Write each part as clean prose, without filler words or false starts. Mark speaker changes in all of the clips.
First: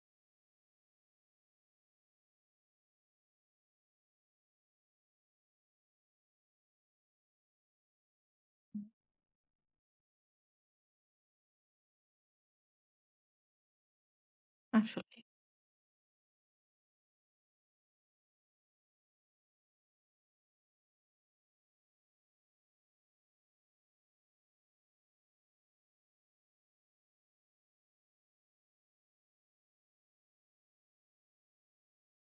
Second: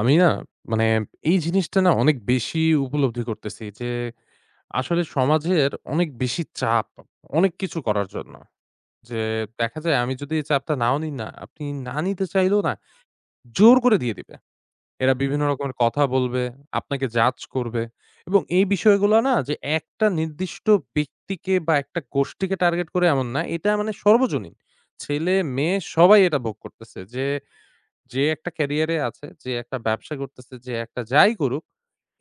Speaker 1: আমি না মানে এই জিনিসটা না অনেক বেশি উপলব্ধি করতেছি যে আসলে সমাজের অনেক বেশি চাপ অনেক কিছু করার জন্য। যে দেখা যায় আমি যদি এই চাপটা নাও নিই না, আপনি না নিতে চাইলেও না জোর করে দিয়ে দিবে। এরা
Speaker 2: আসলে।
Speaker 1: বিভিন্ন রকমের কথা বলবে, আপনাকে জাজ করবে এবং এই বিষয়গুলো না যে একটা নির্দিষ্ট ব্যক্তিকে বা একটা গোষ্ঠীকে টার্গেট করে এমন না। এটা মানে সর্বজনীন। ছেলে-মেয়ে সবাই এটা ভোগ করতেছে যে যে একটা ক্যারিয়ারে আছে, যে একটা ব্যবসা করতেছে, যে একটা যাই করুক,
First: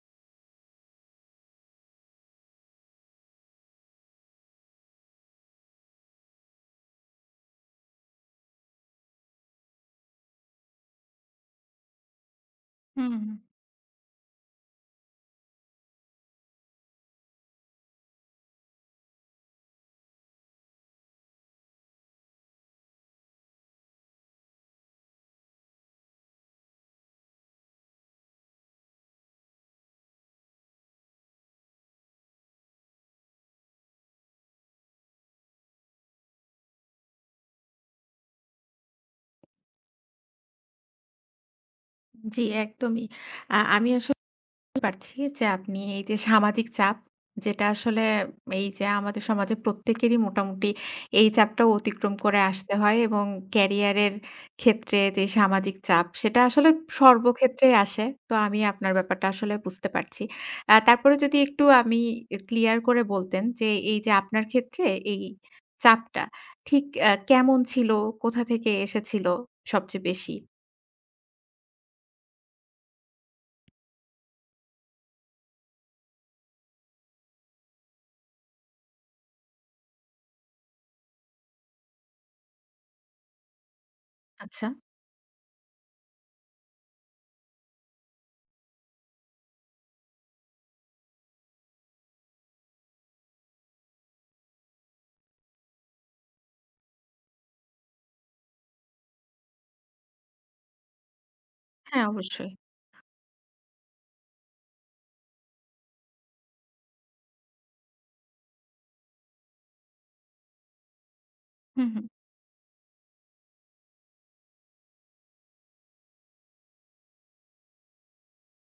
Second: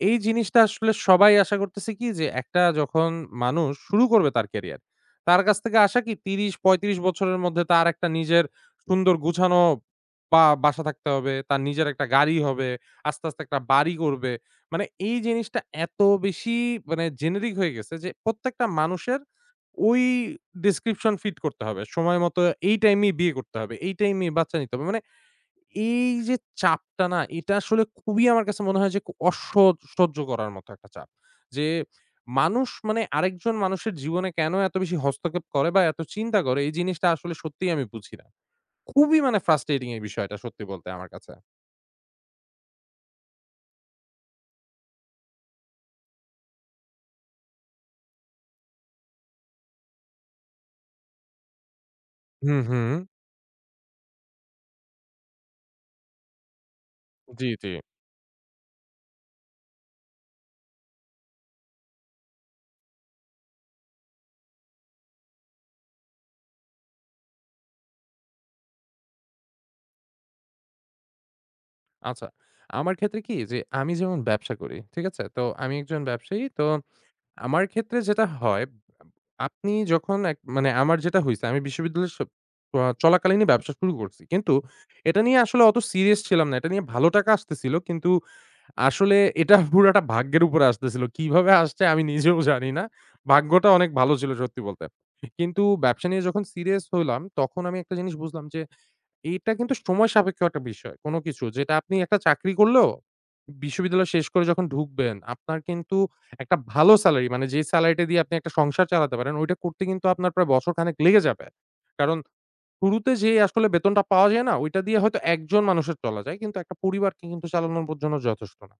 Speaker 1: এই জিনিসটা আসলে সবাই আশা করতেছে কি যে একটা যখন মানুষ শুরু করবে তার ক্যারিয়ার, তার কাছ থেকে আশা কি ৩০-৩৫ বছরের মধ্যে তার একটা নিজের সুন্দর গুছানো বা বাসা থাকতে হবে, তার নিজের একটা গাড়ি হবে,
Speaker 2: হুম,
Speaker 1: আস্তে, আস্তে একটা বাড়ি করবে। মানে এই জিনিসটা এত বেশি মানে জেনেরিক হয়ে গেছে যে প্রত্যেকটা মানুষের ওই ডেসক্রিপশন ফিট করতে হবে। সময় মতো এই টাইমেই বিয়ে করতে হবে, এই টাইমেই বাচ্চা নিতে হবে। মানে এই যে চাপটা না, এটা আসলে খুবই আমার কাছে মনে হয় যে, খুব অসহ্য সহ্য করার মতো একটা চাপ। যে মানুষ মানে আরেকজন মানুষের জীবনে কেন এত বেশি হস্তক্ষেপ করে বা এত চিন্তা করে, এই জিনিসটা আসলে সত্যিই আমি বুঝি না। খুবই মানে ফ্রাস্ট্রেটিং এই বিষয়টা সত্যি বলতে আমার কাছে।
Speaker 2: জি একদমই। আমি আসলে বুঝতে পারছি যে আপনি এই যে সামাজিক চাপ যেটা আসলে এই যে আমাদের সমাজে প্রত্যেকেরই মোটামুটি এই চাপটাও অতিক্রম করে
Speaker 1: হুম,
Speaker 2: আসতে
Speaker 1: হুম।
Speaker 2: হয় এবং ক্যারিয়ারের ক্ষেত্রে যে সামাজিক চাপ সেটা আসলে
Speaker 1: জি, জি।
Speaker 2: সর্বক্ষেত্রেই আসে। তো আমি আপনার ব্যাপারটা আসলে বুঝতে পারছি। তারপরে যদি একটু আমি ক্লিয়ার করে বলতেন যে এই যে আপনার ক্ষেত্রে এই চাপটা ঠিক কেমন ছিল? কোথা থেকে এসেছিল সবচেয়ে বেশি?
Speaker 1: আচ্ছা, আমার ক্ষেত্রে কি যে আমি যেমন ব্যবসা করি, ঠিক আছে? তো আমি একজন ব্যবসায়ী। তো আমার ক্ষেত্রে যেটা হয়, আপনি যখন মানে আমার যেটা হইছে আমি বিশ্ববিদ্যালয়ের স প চলাকালীনই ব্যবসা শুরু করছি। কিন্তু
Speaker 2: আচ্ছা।
Speaker 1: এটা নিয়ে আসলে অত সিরিয়াস ছিলাম না। এটা নিয়ে ভালো টাকা আসতেছিল। কিন্তু আসলে এটা পুরাটা ভাগ্যের উপরে আসতেছিল। কিভাবে আসছে আমি নিজেও জানি না। ভাগ্যটা অনেক ভালো ছিল সত্যি বলতে। কিন্তু ব্যবসা নিয়ে যখন সিরিয়াস হইলাম, তখন আমি একটা জিনিস বুঝলাম যে এইটা কিন্তু সময় সাপেক্ষ একটা বিষয়। কোন কিছু যেটা আপনি
Speaker 2: হ্যাঁ,
Speaker 1: একটা
Speaker 2: অবশ্যই।
Speaker 1: চাকরি করলেও বিশ্ববিদ্যালয় শেষ করে যখন ঢুকবেন, আপনার কিন্তু একটা ভালো সেলারি মানে যে সেলারিটা দিয়ে আপনি একটা সংসার চালাতে পারেন, ওইটা করতে কিন্তু আপনার প্রায় বছরখানেক লেগে যাবে।
Speaker 2: হুম, হুম।
Speaker 1: কারণ শুরুতে যে আসলে বেতনটা পাওয়া যায় না, ওইটা দিয়ে হয়তো একজন মানুষের চলা যায়। কিন্তু একটা পরিবারকে কিন্তু চালানোর পর জন্য যথেষ্ট না।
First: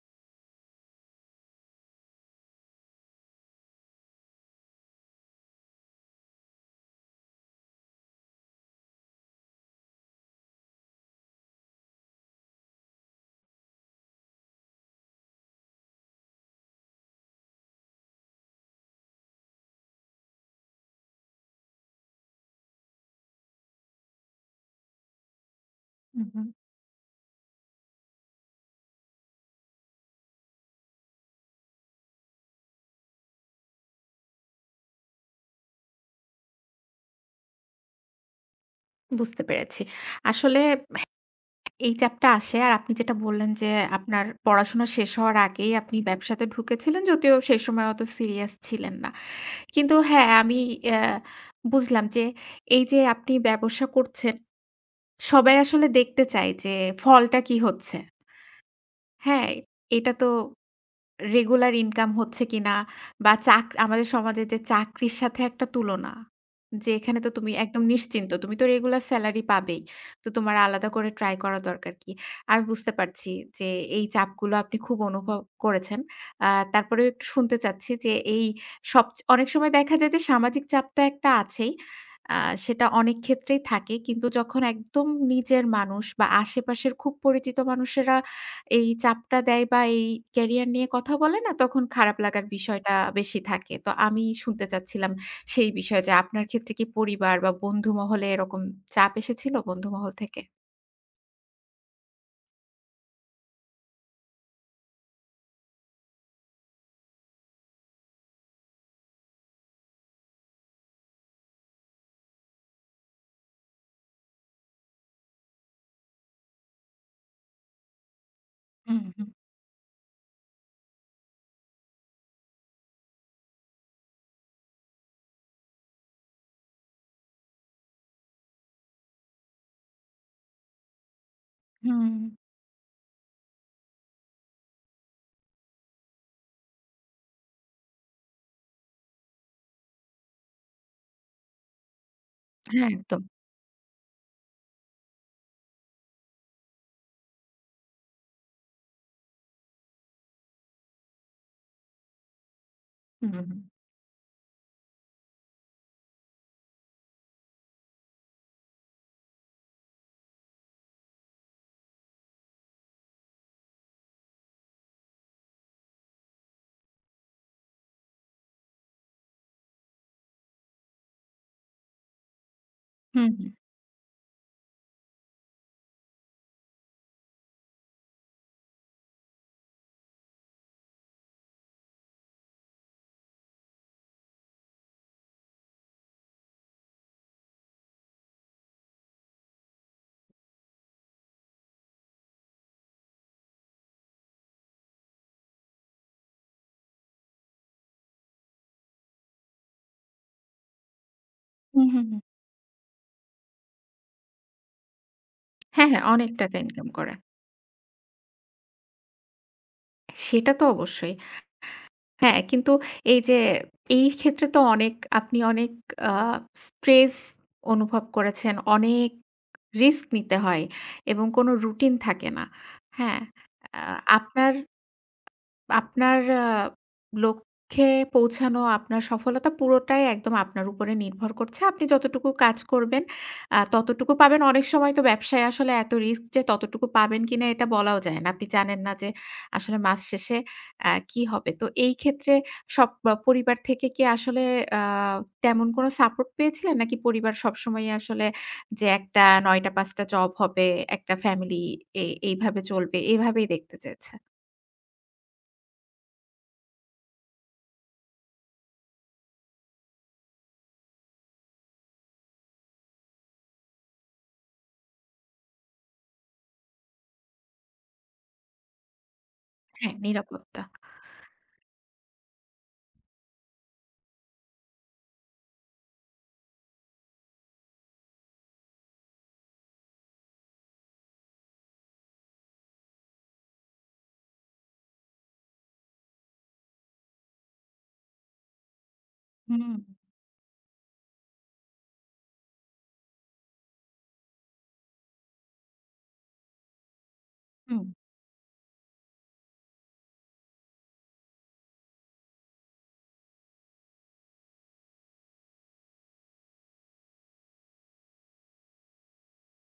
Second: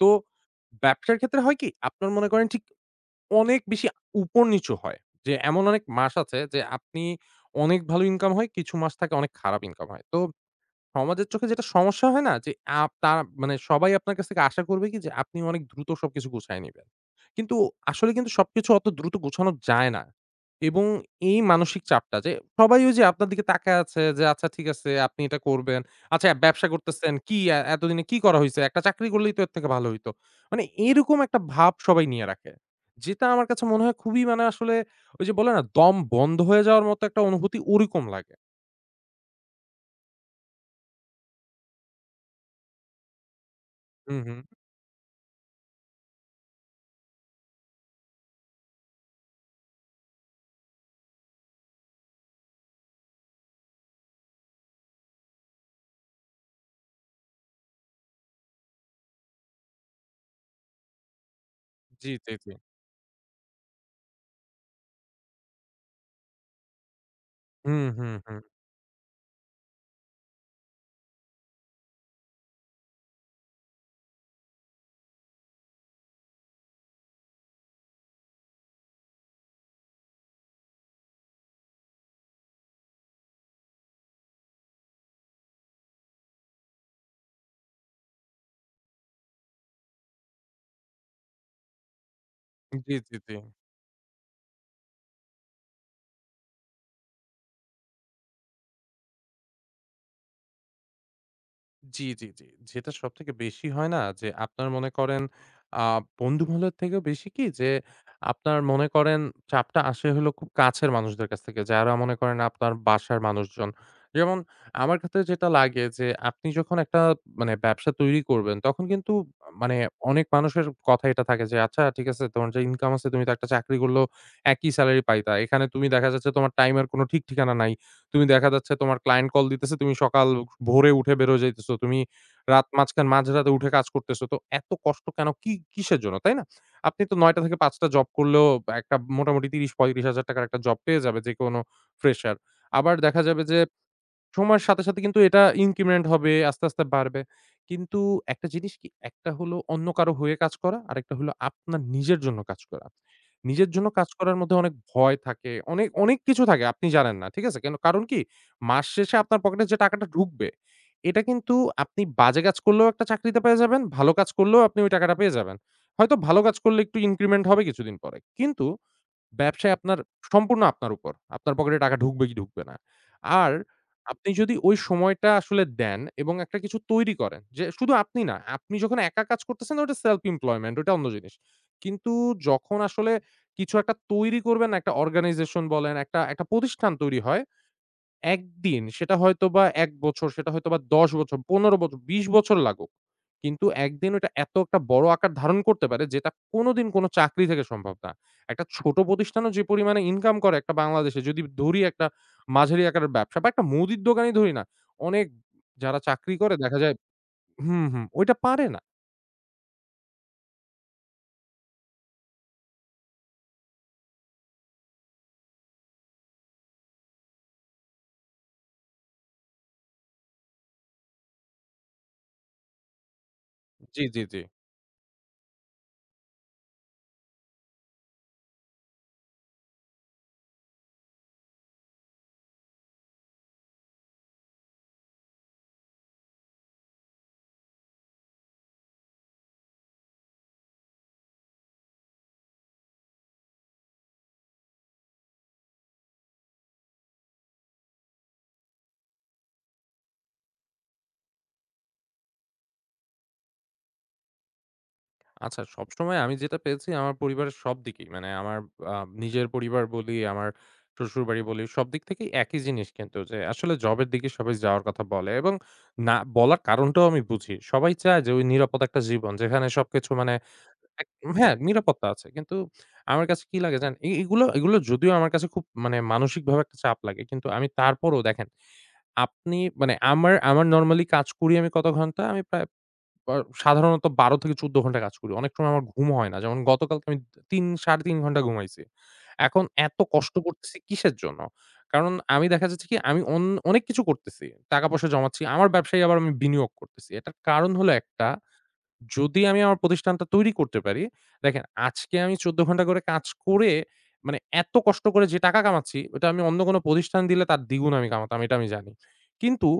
Speaker 1: তো ব্যবসার ক্ষেত্রে হয় কি? আপনার মনে করেন ঠিক অনেক বেশি উপর-নিচু হয়। যে এমন অনেক মাস আছে যে আপনি অনেক ভালো ইনকাম হয়, কিছু মাস থাকে অনেক খারাপ ইনকাম হয়। তো সমাজের চোখে যেটা সমস্যা হয় না? যে আপ তা মানে সবাই আপনার কাছ থেকে আশা করবে কি যে আপনি অনেক দ্রুত সবকিছু গুছায় নিবেন। কিন্তু আসলে কিন্তু সবকিছু অত দ্রুত গুছানো যায় না। এবং এই মানসিক চাপটা যে সবাই ওই যে আপনার দিকে তাকায় আছে যে আচ্ছা ঠিক আছে আপনি এটা করবেন। আচ্ছা
Speaker 2: হুম, হুম।
Speaker 1: ব্যবসা করতেছেন কি এতদিনে কি করা হইছে? একটা চাকরি করলেই তো এর থেকে ভালো হইতো। মানে এরকম একটা ভাব সবাই নিয়ে রাখে। যেটা আমার কাছে মনে হয় খুবই মানে আসলে ওই যে বলে না দম বন্ধ হয়ে যাওয়ার মতো একটা অনুভূতি ওরকম লাগে।
Speaker 2: বুঝতে পেরেছি। আসলে এই চাপটা আসে আর আপনি যেটা বললেন যে,
Speaker 1: হুম,
Speaker 2: আপনার
Speaker 1: হুম।
Speaker 2: পড়াশোনা শেষ হওয়ার আগেই আপনি ব্যবসাতে ঢুকেছিলেন, যদিও সেই সময় অত সিরিয়াস ছিলেন না। কিন্তু হ্যাঁ, আমি অ্যা বুঝলাম যে, এই যে আপনি ব্যবসা করছেন, সবাই আসলে দেখতে চায় যে ফলটা কি হচ্ছে। হ্যাঁ, এটা তো রেগুলার
Speaker 1: জি,
Speaker 2: ইনকাম
Speaker 1: জি,
Speaker 2: হচ্ছে
Speaker 1: জি।
Speaker 2: কিনা বা আমাদের সমাজে যে চাকরির সাথে একটা তুলনা। যে এখানে তো তুমি
Speaker 1: হুম,
Speaker 2: একদম
Speaker 1: হুম,
Speaker 2: নিশ্চিন্ত।
Speaker 1: হুম।
Speaker 2: তুমি তো রেগুলার সেলারি পাবেই। তো তোমার আলাদা করে ট্রাই করা দরকার কি? আমি বুঝতে পারছি যে এই চাপগুলো আপনি খুব অনুভব করেছেন। আ তারপরেও একটু শুনতে চাচ্ছি যে এই সব অনেক সময় দেখা যায় যে সামাজিক চাপ তো একটা আছেই। আ সেটা অনেক ক্ষেত্রেই থাকে। কিন্তু যখন একদম নিজের মানুষ বা আশেপাশের খুব পরিচিত মানুষেরা এই চাপটা দেয় বা এই ক্যারিয়ার নিয়ে কথা বলে না, তখন খারাপ লাগার
Speaker 1: জি,
Speaker 2: বিষয়টা
Speaker 1: জি, জি।
Speaker 2: বেশি থাকে। তো আমি শুনতে চাচ্ছিলাম সেই বিষয়ে যে আপনার ক্ষেত্রে কি পরিবার বা বন্ধু মহলে এরকম চাপ এসেছিল বন্ধু মহল থেকে?
Speaker 1: জি, জি, জি। যেটা সবথেকে বেশি হয় না যে আপনার মনে করেন আ বন্ধু-বান্ধবের থেকেও বেশি কি যে আপনার মনে করেন চাপটা আসে হলো খুব কাছের মানুষদের কাছ থেকে। যারা মনে করেন আপনার বাসার মানুষজন। যেমন আমার ক্ষেত্রে যেটা লাগে যে আপনি যখন একটা মানে ব্যবসা তৈরি করবেন তখন
Speaker 2: হুম,
Speaker 1: কিন্তু
Speaker 2: হুম,
Speaker 1: মানে অনেক মানুষের কথা এটা থাকে যে আচ্ছা ঠিক আছে তোমার যে ইনকাম আছে তুমি তো একটা চাকরি করলেও একই সেলারি পাইতা। এখানে তুমি দেখা যাচ্ছে তোমার টাইম এর কোনো ঠিক ঠিকানা নাই। তুমি দেখা যাচ্ছে তোমার ক্লায়েন্ট কল দিতেছে, তুমি সকাল ভোরে উঠে বের হয়ে যাইতেছো। তুমি
Speaker 2: হুম।
Speaker 1: রাত মাঝখান মাঝরাতে উঠে কাজ করতেছো। তো এত কষ্ট কেন? কি কিসের জন্য? তাই না? আপনি তো ৯টা থেকে ৫ টা জব করলেও একটা মোটামুটি ৩০-৩৫ হাজার টাকার একটা জব পেয়ে যাবে যেকোনো ফ্রেশার।
Speaker 2: হ্যাঁ,
Speaker 1: আবার দেখা
Speaker 2: একদম।
Speaker 1: যাবে যে সময়ের সাথে, সাথে কিন্তু এটা ইনক্রিমেন্ট হবে, আস্তে, আস্তে বাড়বে। কিন্তু একটা জিনিস কি, একটা হলো অন্য কারো হয়ে কাজ করা, আরেকটা হলো আপনার নিজের জন্য কাজ করা।
Speaker 2: হুম, হুম,
Speaker 1: নিজের জন্য কাজ করার মধ্যে অনেক ভয় থাকে, অনেক, অনেক কিছু থাকে আপনি জানেন না। ঠিক আছে? কেন কারণ কি, মাস শেষে আপনার পকেটে যে টাকাটা ঢুকবে, এটা কিন্তু আপনি বাজে কাজ করলেও একটা চাকরিতে পেয়ে যাবেন, ভালো কাজ করলেও আপনি ওই টাকাটা পেয়ে যাবেন। হয়তো ভালো কাজ করলে একটু ইনক্রিমেন্ট হবে কিছুদিন পরে। কিন্তু ব্যবসায় আপনার সম্পূর্ণ আপনার উপর। আপনার পকেটে টাকা ঢুকবে কি ঢুকবে না।
Speaker 2: হুম, হুম,
Speaker 1: আর আপনি যদি ওই সময়টা আসলে দেন এবং একটা কিছু তৈরি করেন যে শুধু আপনি না, আপনি যখন একা কাজ করতেছেন ওটা self employment ওটা অন্য জিনিস। কিন্তু যখন আসলে কিছু একটা তৈরি করবেন, একটা organization বলেন, একটা একটা প্রতিষ্ঠান তৈরি হয়, একদিন সেটা হয়তোবা ১ বছর, সেটা হয়তোবা ১০ বছর, ১৫ বছর, ২০ বছর লাগুক। কিন্তু একদিন ওটা এত একটা বড় আকার ধারণ করতে পারে যেটা কোনোদিন কোনো চাকরি থেকে সম্ভব না। একটা ছোট প্রতিষ্ঠানও যে পরিমাণে ইনকাম করে একটা বাংলাদেশে যদি ধরি
Speaker 2: হুম, হুম,
Speaker 1: একটা
Speaker 2: হুম।
Speaker 1: মাঝারি আকারের ব্যবসা বা একটা মুদির দোকানই ধরি না। অনেক
Speaker 2: হ্যাঁ,
Speaker 1: যারা
Speaker 2: হ্যাঁ, অনেক
Speaker 1: চাকরি করে
Speaker 2: টাকা
Speaker 1: দেখা
Speaker 2: ইনকাম
Speaker 1: যায়
Speaker 2: করে।
Speaker 1: হুম, হুম, ওইটা পারে না।
Speaker 2: সেটা তো অবশ্যই। হ্যাঁ, কিন্তু এই যে এই ক্ষেত্রে তো অনেক আপনি অনেক আ স্ট্রেস অনুভব করেছেন। অনেক রিস্ক নিতে হয় এবং কোনো রুটিন থাকে না। হ্যাঁ? আ
Speaker 1: জি, জি, জি।
Speaker 2: আপনার আপনার আ লক্ষ্যে পৌঁছানো, আপনার সফলতা পুরোটাই একদম আপনার উপরে নির্ভর করছে। আপনি যতটুকু কাজ করবেন ততটুকু পাবেন। অনেক সময় তো ব্যবসায় আসলে এত রিস্ক যে ততটুকু পাবেন কিনা এটা বলাও যায় না। আপনি জানেন না যে আসলে মাস শেষে কি হবে। তো এই ক্ষেত্রে সব পরিবার থেকে কি আসলে আ তেমন কোনো সাপোর্ট পেয়েছিলেন? নাকি পরিবার সবসময়ই আসলে যে একটা ৯ টা ৫ টা জব হবে, একটা ফ্যামিলি এ এইভাবে চলবে, এভাবেই দেখতে চেয়েছে?
Speaker 1: আচ্ছা, সবসময় আমি যেটা পেয়েছি আমার পরিবারের সব দিকেই মানে আমার আ নিজের পরিবার বলি, আমার শ্বশুরবাড়ি বলি, সব দিক থেকেই একই জিনিস কিন্তু যে আসলে জবের দিকে সবাই যাওয়ার কথা বলে এবং না বলার কারণটাও আমি বুঝি। সবাই চায় যে ওই নিরাপদ একটা জীবন যেখানে
Speaker 2: হ্যাঁ,
Speaker 1: সবকিছু মানে
Speaker 2: নিরাপত্তা।
Speaker 1: এক হ্যাঁ, নিরাপত্তা আছে। কিন্তু আমার কাছে কি লাগে জানেন? এ এগুলো এগুলো যদিও আমার কাছে খুব মানে মানসিকভাবে একটা চাপ লাগে। কিন্তু আমি তারপরও দেখেন আপনি মানে আমার আমার নরমালি কাজ করি আমি কত ঘন্টা? আমি প্রায় আ সাধারণত ১২ থেকে ১৪ ঘন্টা কাজ করি। অনেক সময় আমার ঘুম হয় না। যেমন গতকালকে আমি ৩ ৩.৫ ঘন্টা ঘুমাইছি। এখন
Speaker 2: হুম,
Speaker 1: এত কষ্ট করতেছি কিসের জন্য? কারণ আমি দেখা যাচ্ছে কি আমি অনেক কিছু করতেছি। টাকা-পয়সা জমাচ্ছি। আমার ব্যবসায় আবার আমি বিনিয়োগ করতেছি। এটার কারণ
Speaker 2: হুম,
Speaker 1: হলো একটা যদি আমি আমার প্রতিষ্ঠানটা তৈরি করতে পারি, দেখেন আজকে আমি ১৪ ঘন্টা করে কাজ করে মানে এত কষ্ট করে যে টাকা কামাচ্ছি, ওটা আমি অন্য কোনো প্রতিষ্ঠান দিলে তার দ্বিগুণ আমি কামাতাম, এটা আমি জানি। কিন্তু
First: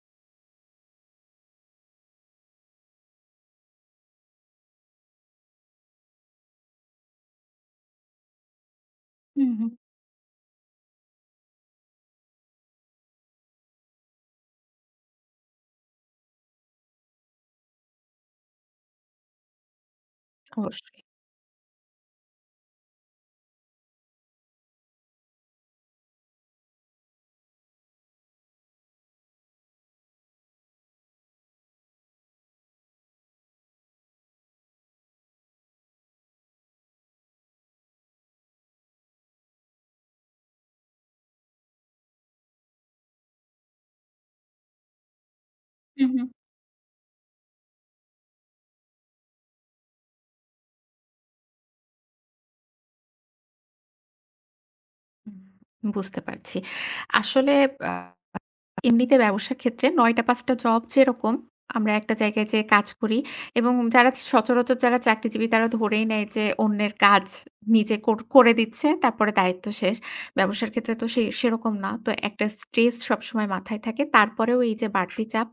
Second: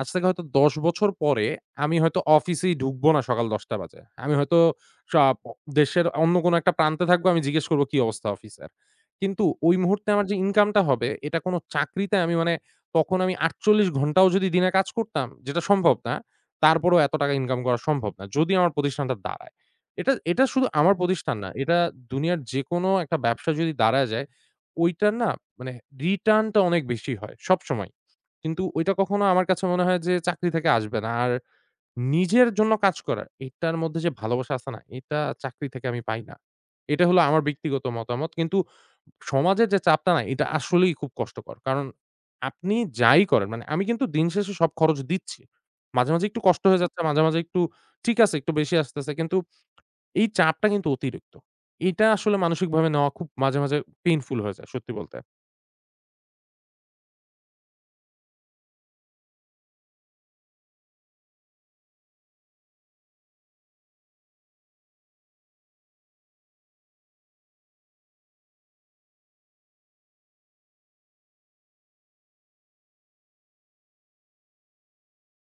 Speaker 1: আজ থেকে হয়তো ১০ বছর পরে আমি হয়তো অফিসেই ঢুকবো না সকাল ১০টা বাজে। আমি হয়তো সা প দেশের অন্য কোনো একটা প্রান্তে থাকবো, আমি জিজ্ঞেস করব কি অবস্থা অফিসের। কিন্তু
Speaker 2: হুম, হুম।
Speaker 1: ওই মুহূর্তে আমার যে ইনকামটা হবে, এটা কোনো চাকরিতে আমি মানে তখন আমি ৪৮ ঘন্টাও যদি দিনে কাজ করতাম, যেটা সম্ভব না। তারপরেও এত টাকা ইনকাম করা সম্ভব না। যদি আমার প্রতিষ্ঠানটা দাঁড়ায়। এটা এটা শুধু আমার
Speaker 2: অবশ্যই।
Speaker 1: প্রতিষ্ঠান না। এটা দুনিয়ার যেকোনো একটা ব্যবসা যদি দাঁড়ায় যায়, ওইটার না মানে রিটার্ন টা অনেক বেশি হয় সবসময়। কিন্তু ওইটা কখনো আমার কাছে মনে হয় যে চাকরি থেকে আসবে না। আর নিজের জন্য কাজ করা, এটার মধ্যে যে ভালোবাসা আছে না, এটা চাকরি থেকে আমি পাই না। এটা হলো আমার ব্যক্তিগত মতামত। কিন্তু সমাজের যে চাপটা না এটা আসলেই খুব কষ্টকর। কারণ আপনি যাই করেন মানে আমি কিন্তু দিন শেষে সব খরচ দিচ্ছি।
Speaker 2: হুম,
Speaker 1: মাঝে,
Speaker 2: হুম,
Speaker 1: মাঝে একটু কষ্ট হয়ে যাচ্ছে, মাঝে, মাঝে একটু ঠিক আছে একটু বেশি আসতেছে। কিন্তু এই চাপটা কিন্তু অতিরিক্ত। এটা আসলে মানসিকভাবে নেওয়া খুব মাঝে, মাঝে পেইনফুল হয়ে যায় সত্যি বলতে।
Speaker 2: হুম। বুঝতে পারছি। আসলে আ এমনিতে ব্যবসার ক্ষেত্রে ৯টা-৫ টা জব যেরকম, আমরা একটা জায়গায় যেয়ে কাজ করি এবং যারা সচরাচর যারা চাকরিজীবী তারা ধরেই নেয় যে অন্যের কাজ নিজে করে দিচ্ছে, তারপরে দায়িত্ব শেষ। ব্যবসার ক্ষেত্রে তো সেরকম না। তো একটা স্ট্রেস সবসময় মাথায় থাকে। তারপরেও এই যে বাড়তি চাপ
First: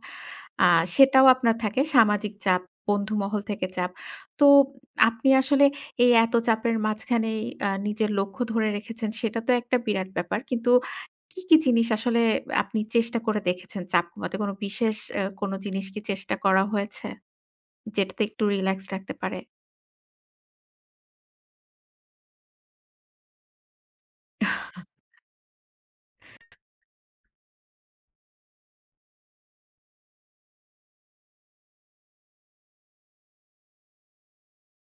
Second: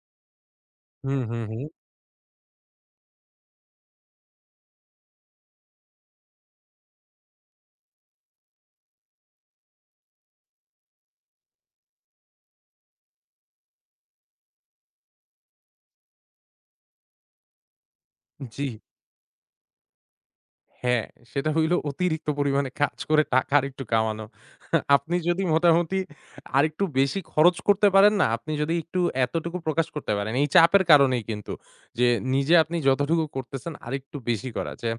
Speaker 2: আ
Speaker 1: হুম,
Speaker 2: সেটাও
Speaker 1: হুম,
Speaker 2: আপনার
Speaker 1: হুম।
Speaker 2: থাকে, সামাজিক চাপ, বন্ধুমহল থেকে চাপ। তো আপনি আসলে এই এত চাপের মাঝখানেই নিজের লক্ষ্য ধরে রেখেছেন সেটা তো একটা বিরাট ব্যাপার। কিন্তু কি জিনিস আসলে আপনি চেষ্টা করে দেখেছেন চাপ কমাতে? কোনো বিশেষ কোনো জিনিস কি চেষ্টা করা হয়েছে? যেটাতে একটু
Speaker 1: জি।
Speaker 2: রিল্যাক্স রাখতে পারে?
Speaker 1: হ্যাঁ, সেটা হইলো অতিরিক্ত পরিমাণে কাজ করে টাকা আরেকটু কামানো। আপনি যদি মোটামুটি আরেকটু বেশি খরচ করতে পারেন না, আপনি যদি একটু এতটুকু প্রকাশ করতে পারেন, এই চাপের কারণেই কিন্তু যে নিজে আপনি যতটুকু করতেছেন আরেকটু বেশি করা। যে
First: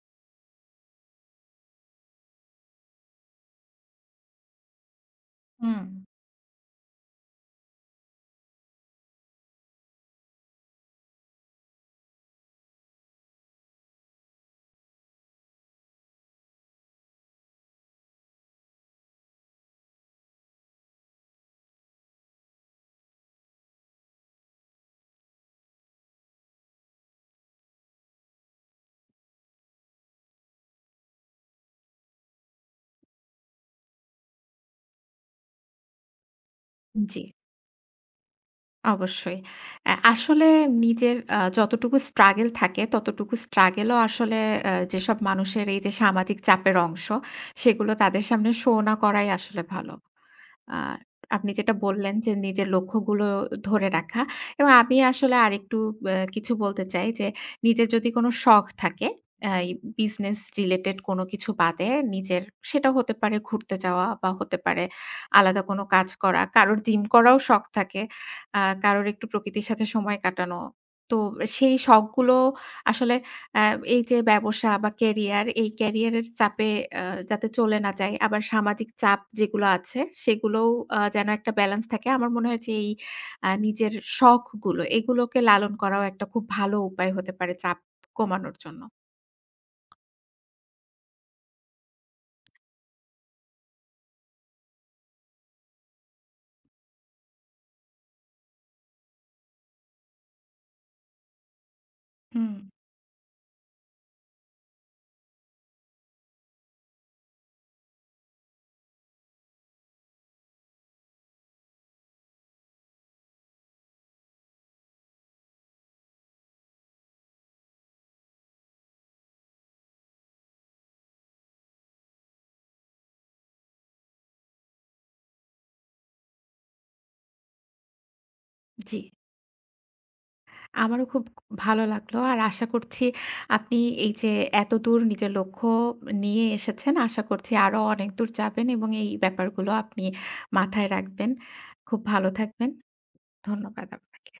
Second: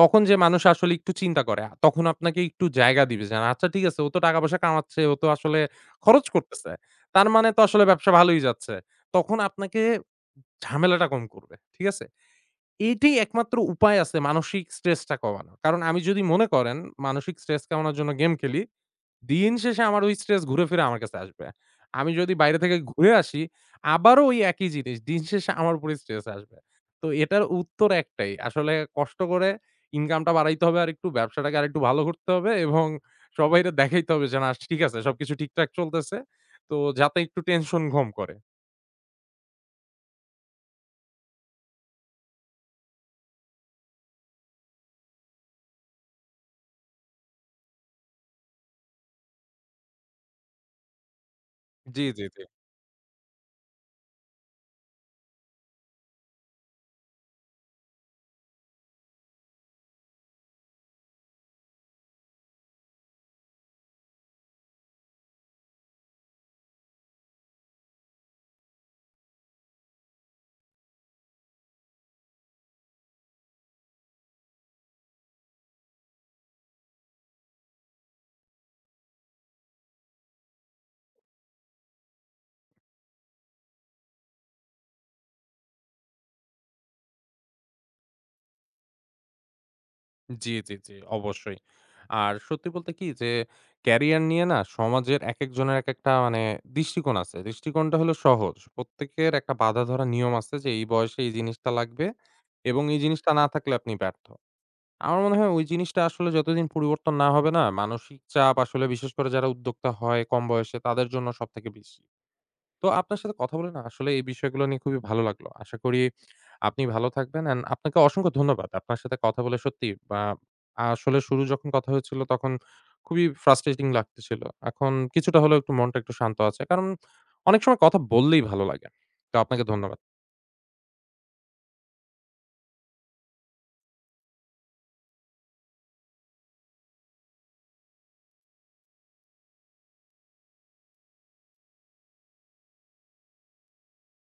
Speaker 1: তখন যে মানুষ আসলে একটু চিন্তা করে, তখন আপনাকে একটু জায়গা দিবে যে, "আচ্ছা ঠিক আছে, ও তো টাকা পয়সা কামাচ্ছে, ও তো আসলে
Speaker 2: হুম।
Speaker 1: খরচ করতেছে। তার মানে তো আসলে ব্যবসা ভালোই যাচ্ছে।" তখন আপনাকে ঝামেলাটা কম করবে। ঠিক আছে? এটাই একমাত্র উপায় আছে মানসিক স্ট্রেসটা কমানোর। কারণ আমি যদি মনে করেন মানসিক স্ট্রেস কমানোর জন্য গেম খেলি, দিন শেষে আমার ওই স্ট্রেস ঘুরে ফিরে আমার কাছে আসবে। আমি যদি বাইরে থেকে ঘুরে আসি, আবারও ওই একই জিনিস। দিন শেষে আমার উপরেই স্ট্রেস আসবে। তো এটার উত্তর একটাই। আসলে কষ্ট করে ইনকামটা বাড়াইতে হবে আরেকটু, ব্যবসাটাকে আরেকটু ভালো করতে হবে এবং সবাইরে দেখাইতে হবে যে না ঠিক আছে সবকিছু ঠিকঠাক চলতেছে। তো যাতে
Speaker 2: জি।
Speaker 1: একটু টেনশন কম করে।
Speaker 2: অবশ্যই। আসলে নিজের যতটুকু struggle থাকে ততটুকু struggle ও আসলে যেসব মানুষের এই যে সামাজিক চাপের অংশ, সেগুলো তাদের সামনে show না করাই আসলে ভালো। আ আপনি যেটা
Speaker 1: জি,
Speaker 2: বললেন
Speaker 1: জি,
Speaker 2: যে
Speaker 1: জি।
Speaker 2: নিজের লক্ষ্যগুলো ধরে রাখা এবং আমি আসলে আরেকটু কিছু বলতে চাই যে নিজের যদি কোনো শখ থাকে এই বিজনেস related কোনো কিছু বাদে নিজের সেটা হতে পারে ঘুরতে যাওয়া বা হতে পারে আলাদা কোনো কাজ করা। কারোর জিম করাও শখ থাকে। কারোর একটু প্রকৃতির সাথে সময় কাটানো। তো সেই শখগুলো আসলে অ্যা এই যে ব্যবসা বা ক্যারিয়ার, এই ক্যারিয়ারের চাপে আ যাতে চলে না যাই, আবার সামাজিক চাপ যেগুলো আছে সেগুলোও যেন একটা ব্যালেন্স থাকে। আমার মনে হয় যে এই নিজের শখগুলো এগুলোকে লালন করাও একটা খুব ভালো উপায় হতে পারে চাপ কমানোর জন্য।
Speaker 1: জি, জি, জি, অবশ্যই। আর সত্যি বলতে কি যে ক্যারিয়ার নিয়ে না সমাজের একেকজনের একেকটা মানে দৃষ্টিকোণ আছে। দৃষ্টিকোণটা হলো সহজ। প্রত্যেকের একটা বাঁধা ধরা নিয়ম আছে যে এই বয়সে এই জিনিসটা লাগবে
Speaker 2: হুম,
Speaker 1: এবং এই জিনিসটা না থাকলে আপনি ব্যর্থ। আমার মনে হয় ওই জিনিসটা আসলে যতদিন পরিবর্তন না হবে না, মানসিক চাপ আসলে বিশেষ করে যারা উদ্যোক্তা হয় কম বয়সে তাদের জন্য সবথেকে বেশি। তো আপনার সাথে কথা বলে না আসলে এই বিষয়গুলো নিয়ে খুবই ভালো লাগলো। আশা করি আপনি ভালো থাকবেন অ্যান্ড আপনাকে অসংখ্য ধন্যবাদ। আপনার সাথে কথা বলে সত্যি বা আসলে শুরু যখন কথা হয়েছিল তখন খুবই ফ্রাস্ট্রেটিং লাগতেছিল। এখন কিছুটা হলেও একটু মনটা একটু শান্ত আছে। কারণ অনেক সময় কথা বললেই ভালো লাগে।
Speaker 2: জি।
Speaker 1: তো আপনাকে ধন্যবাদ।
Speaker 2: আমারও খুব ভালো লাগলো। আর আশা করছি আপনি এই যে এতদূর নিজের লক্ষ্য নিয়ে এসেছেন, আশা করছি আরো অনেক দূর যাবেন এবং এই ব্যাপারগুলো আপনি মাথায় রাখবেন। খুব ভালো থাকবেন। ধন্যবাদ আপনাকে।